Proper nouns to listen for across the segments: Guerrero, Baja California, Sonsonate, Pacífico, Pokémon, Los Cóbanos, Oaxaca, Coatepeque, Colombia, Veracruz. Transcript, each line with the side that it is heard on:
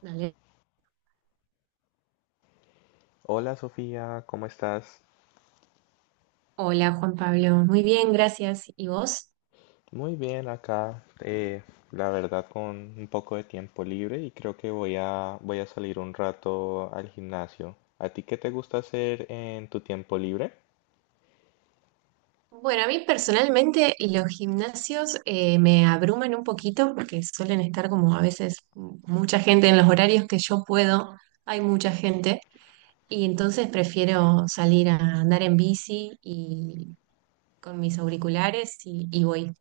right: Dale.
left: Hola Sofía, ¿cómo estás?
right: Hola Juan Pablo, muy bien, gracias. ¿Y vos?
left: Muy bien acá, la verdad con un poco de tiempo libre y creo que voy a salir un rato al gimnasio. ¿A ti qué te gusta hacer en tu tiempo libre?
right: Bueno, a mí personalmente los gimnasios me abruman un poquito porque suelen estar como a veces mucha gente en los horarios que yo puedo, hay mucha gente y entonces prefiero salir a andar en bici y con mis auriculares y voy.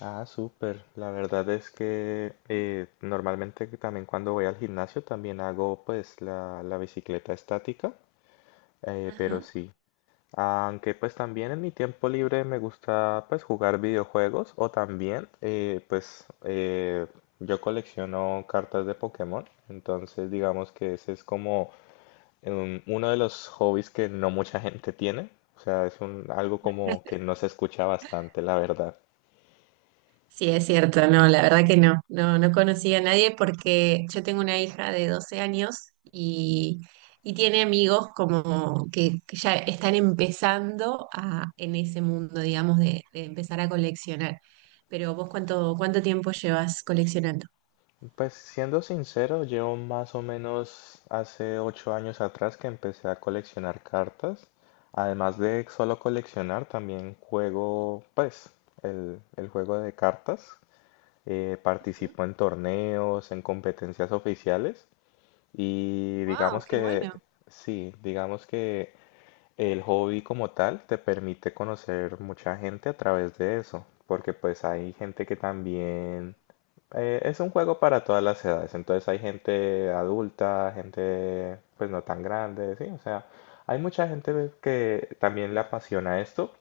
left: Ah, súper. La verdad es que normalmente que también cuando voy al gimnasio también hago pues la bicicleta estática, pero
right: Ajá.
left: sí. Aunque pues también en mi tiempo libre me gusta pues jugar videojuegos o también yo colecciono cartas de Pokémon, entonces digamos que ese es como uno de los hobbies que no mucha gente tiene, o sea, es algo como que no se escucha bastante, la verdad.
right: Sí, es cierto, no, la verdad que no, no, no conocí a nadie porque yo tengo una hija de 12 años y tiene amigos como que ya están empezando en ese mundo, digamos, de empezar a coleccionar. Pero vos, ¿ cuánto tiempo llevas coleccionando?
left: Pues siendo sincero, yo más o menos hace 8 años atrás que empecé a coleccionar cartas. Además de solo coleccionar, también juego, pues, el juego de cartas. Participo en torneos, en competencias oficiales. Y
right: Wow,
left: digamos
right: qué
left: que,
right: bueno,
left: sí, digamos que el hobby como tal te permite conocer mucha gente a través de eso, porque pues hay gente que también es un juego para todas las edades, entonces hay gente adulta, gente pues no tan grande, sí, o sea, hay mucha gente que también le apasiona esto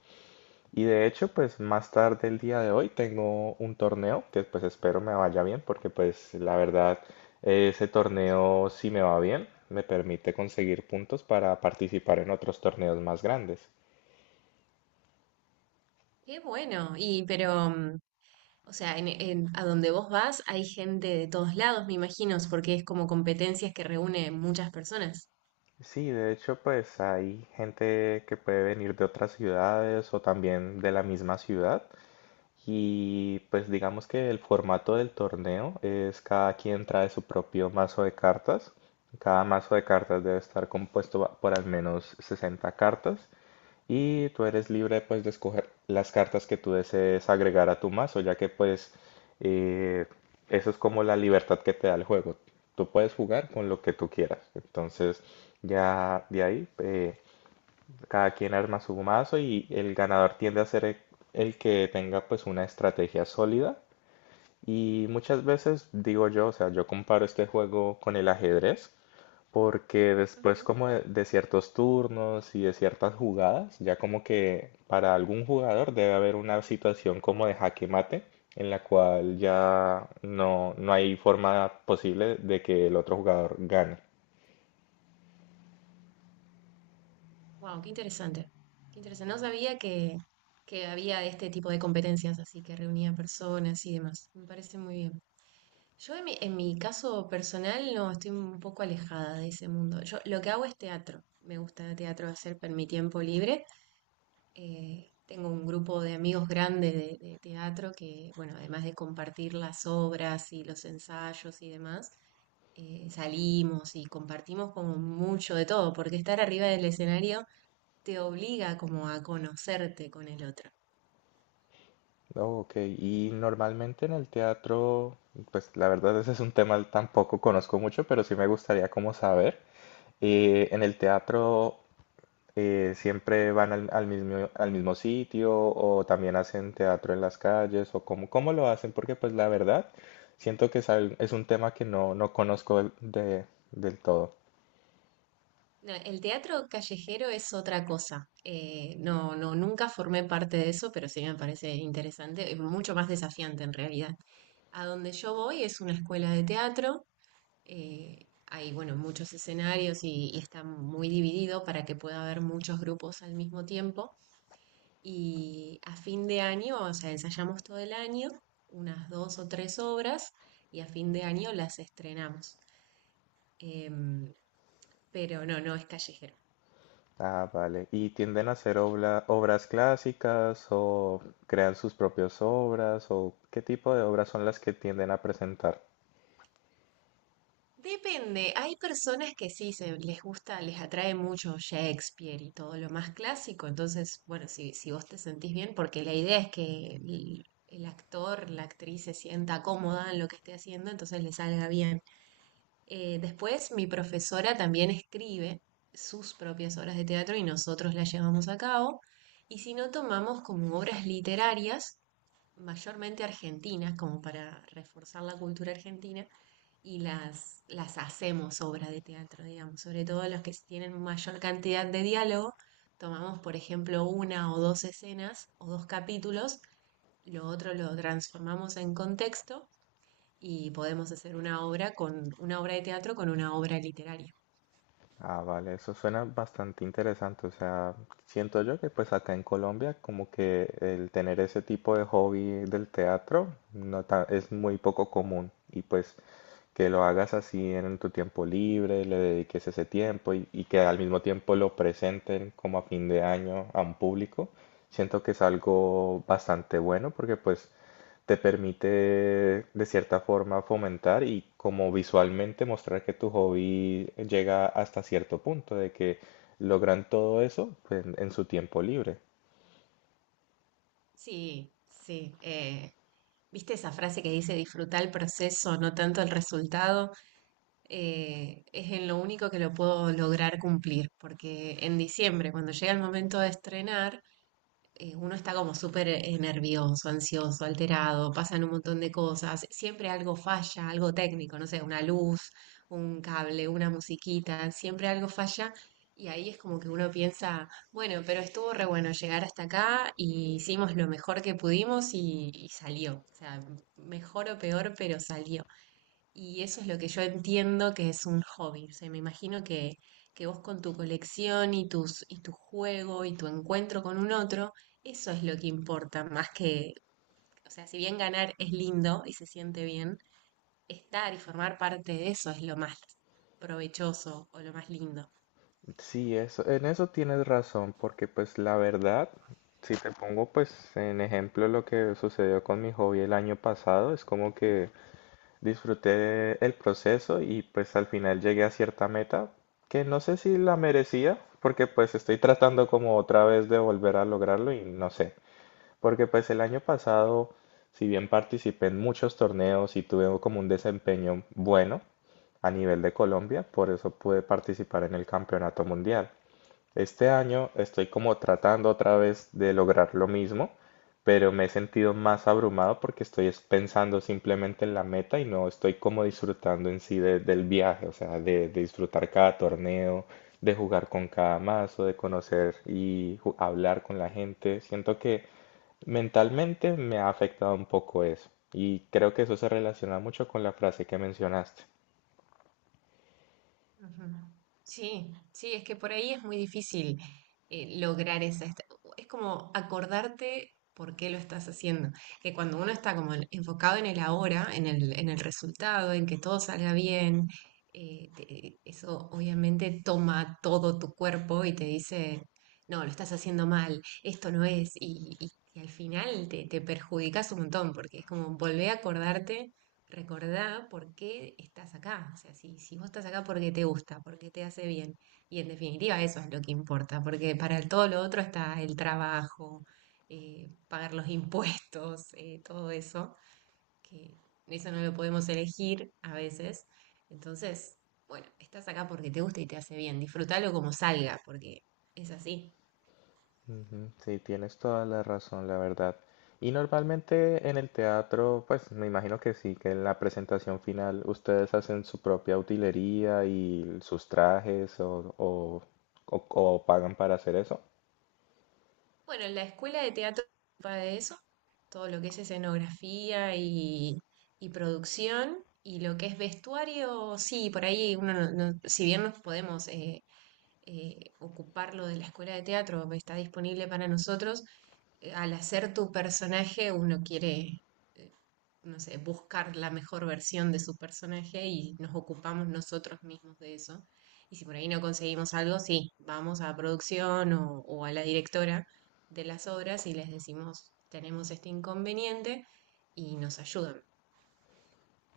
left: y de hecho, pues más tarde el día de hoy tengo un torneo que pues espero me vaya bien, porque pues la verdad ese torneo si me va bien me permite conseguir puntos para participar en otros torneos más grandes.
right: qué bueno. O sea, a donde vos vas hay gente de todos lados, me imagino, porque es como competencias que reúne muchas personas.
left: Sí, de hecho pues hay gente que puede venir de otras ciudades o también de la misma ciudad. Y pues digamos que el formato del torneo es cada quien trae su propio mazo de cartas. Cada mazo de cartas debe estar compuesto por al menos 60 cartas y tú eres libre pues de escoger las cartas que tú desees agregar a tu mazo, ya que pues eh, eso es como la libertad que te da el juego. Tú puedes jugar con lo que tú quieras. Entonces ya de ahí cada quien arma su mazo y el ganador tiende a ser el que tenga pues una estrategia sólida. Y muchas veces digo yo, o sea, yo comparo este juego con el ajedrez, porque después como de ciertos turnos y de ciertas jugadas, ya como que para algún jugador debe haber una situación como de jaque mate, en la cual ya no, no hay forma posible de que el otro jugador gane.
right: Wow, qué interesante. Qué interesante. No sabía que había este tipo de competencias, así que reunía personas y demás. Me parece muy bien. Yo en en mi caso personal no estoy un poco alejada de ese mundo. Yo lo que hago es teatro. Me gusta el teatro hacer en mi tiempo libre. Tengo un grupo de amigos grande de teatro que, bueno, además de compartir las obras y los ensayos y demás, salimos y compartimos como mucho de todo, porque estar arriba del escenario te obliga como a conocerte con el otro.
left: Oh, ok, y normalmente en el teatro, pues la verdad ese es un tema tampoco conozco mucho, pero sí me gustaría como saber. En el teatro siempre van al mismo sitio, o también hacen teatro en las calles, o cómo, cómo lo hacen, porque pues la verdad siento que es, es un tema que no, no conozco del todo.
right: No, el teatro callejero es otra cosa. No, no, nunca formé parte de eso, pero sí me parece interesante, y mucho más desafiante en realidad. A donde yo voy es una escuela de teatro. Hay, bueno, muchos escenarios y está muy dividido para que pueda haber muchos grupos al mismo tiempo. Y a fin de año, o sea, ensayamos todo el año, unas 2 o 3 obras, y a fin de año las estrenamos. Em, pero no, no es callejero.
left: Ah, vale. ¿Y tienden a hacer obras clásicas o crean sus propias obras o qué tipo de obras son las que tienden a presentar?
right: Depende, hay personas que sí se les gusta, les atrae mucho Shakespeare y todo lo más clásico, entonces, bueno, si, si vos te sentís bien, porque la idea es que el, el actor, la actriz se sienta cómoda en lo que esté haciendo, entonces le salga bien. Después, mi profesora también escribe sus propias obras de teatro y nosotros las llevamos a cabo, y si no, tomamos como obras literarias mayormente argentinas, como para reforzar la cultura argentina, y las hacemos obra de teatro, digamos, sobre todo las que tienen mayor cantidad de diálogo. Tomamos, por ejemplo, 1 o 2 escenas o 2 capítulos, lo otro lo transformamos en contexto y podemos hacer una obra con una obra de teatro con una obra literaria.
left: Ah, vale, eso suena bastante interesante. O sea, siento yo que pues acá en Colombia como que el tener ese tipo de hobby del teatro no ta- es muy poco común. Y pues que lo hagas así en tu tiempo libre, le dediques ese tiempo y que al mismo tiempo lo presenten como a fin de año a un público, siento que es algo bastante bueno porque pues te permite de cierta forma fomentar y como visualmente mostrar que tu hobby llega hasta cierto punto, de que logran todo eso pues, en su tiempo libre.
right: Sí, sí. ¿Viste esa frase que dice disfruta el proceso, no tanto el resultado? Es en lo único que lo puedo lograr cumplir, porque en diciembre, cuando llega el momento de estrenar, uno está como súper nervioso, ansioso, alterado, pasan un montón de cosas, siempre algo falla, algo técnico, no sé, una luz, un cable, una musiquita, siempre algo falla. Y ahí es como que uno piensa, bueno, pero estuvo re bueno llegar hasta acá y hicimos lo mejor que pudimos y salió. O sea, mejor o peor, pero salió. Y eso es lo que yo entiendo que es un hobby. O sea, me imagino que vos con tu colección y y tu juego y tu encuentro con un otro, eso es lo que importa, más o sea, si bien ganar es lindo y se siente bien, estar y formar parte de eso es lo más provechoso o lo más lindo.
left: Sí, eso, en eso tienes razón, porque pues la verdad, si te pongo pues en ejemplo lo que sucedió con mi hobby el año pasado, es como que disfruté el proceso y pues al final llegué a cierta meta que no sé si la merecía, porque pues estoy tratando como otra vez de volver a lograrlo y no sé, porque pues el año pasado, si bien participé en muchos torneos y tuve como un desempeño bueno a nivel de Colombia, por eso pude participar en el campeonato mundial. Este año estoy como tratando otra vez de lograr lo mismo, pero me he sentido más abrumado porque pensando simplemente en la meta y no estoy como disfrutando en sí del viaje, o sea, de disfrutar cada torneo, de jugar con cada mazo, de conocer y hablar con la gente. Siento que mentalmente me ha afectado un poco eso y creo que eso se relaciona mucho con la frase que mencionaste.
right: Ujú. Sí, sí, es que por ahí es muy difícil lograr es como acordarte por qué lo estás haciendo. Que cuando uno está como enfocado en el ahora, en en el resultado, en que todo salga bien, eso obviamente toma todo tu cuerpo y te dice, no, lo estás haciendo mal, esto no es. Y al final te perjudicas un montón porque es como volver a acordarte recordá por qué estás acá. O sea, si, si vos estás acá porque te gusta, porque te hace bien. Y en definitiva eso es lo que importa, porque para todo lo otro está el trabajo, pagar los impuestos, todo eso, que eso no lo podemos elegir a veces. Entonces, bueno, estás acá porque te gusta y te hace bien. Disfrútalo como salga, porque es así.
left: Ujú, sí, tienes toda la razón, la verdad. Y normalmente en el teatro, pues me imagino que sí, que en la presentación final ustedes hacen su propia utilería y sus trajes o pagan para hacer eso.
right: Bueno, en la escuela de teatro se ocupa de eso, todo lo que es escenografía y producción, y lo que es vestuario, sí, por ahí uno, si bien nos podemos ocupar lo de la escuela de teatro, está disponible para nosotros, al hacer tu personaje uno quiere no sé, buscar la mejor versión de su personaje y nos ocupamos nosotros mismos de eso. Y si por ahí no conseguimos algo, sí, vamos a producción o a la directora de las obras y les decimos, tenemos este inconveniente y nos ayudan.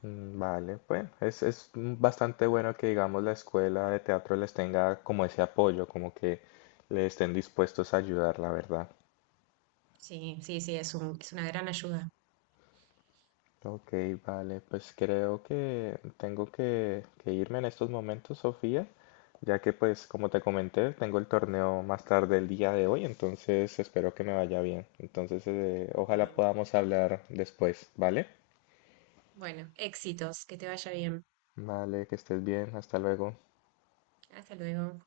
left: Mm, vale, pues es bastante bueno que digamos la escuela de teatro les tenga como ese apoyo, como que le estén dispuestos a ayudar, la verdad.
right: Sí, sí, sí, es es una gran ayuda.
left: Ok, vale, pues creo que que irme en estos momentos, Sofía, ya que pues como te comenté, tengo el torneo más tarde el día de hoy, entonces espero que me vaya bien. Entonces, ojalá
right: Bueno,
left: podamos hablar después, ¿vale?
right: bueno, éxitos, que te vaya bien.
left: Vale, que estés bien, hasta luego.
right: Hasta luego.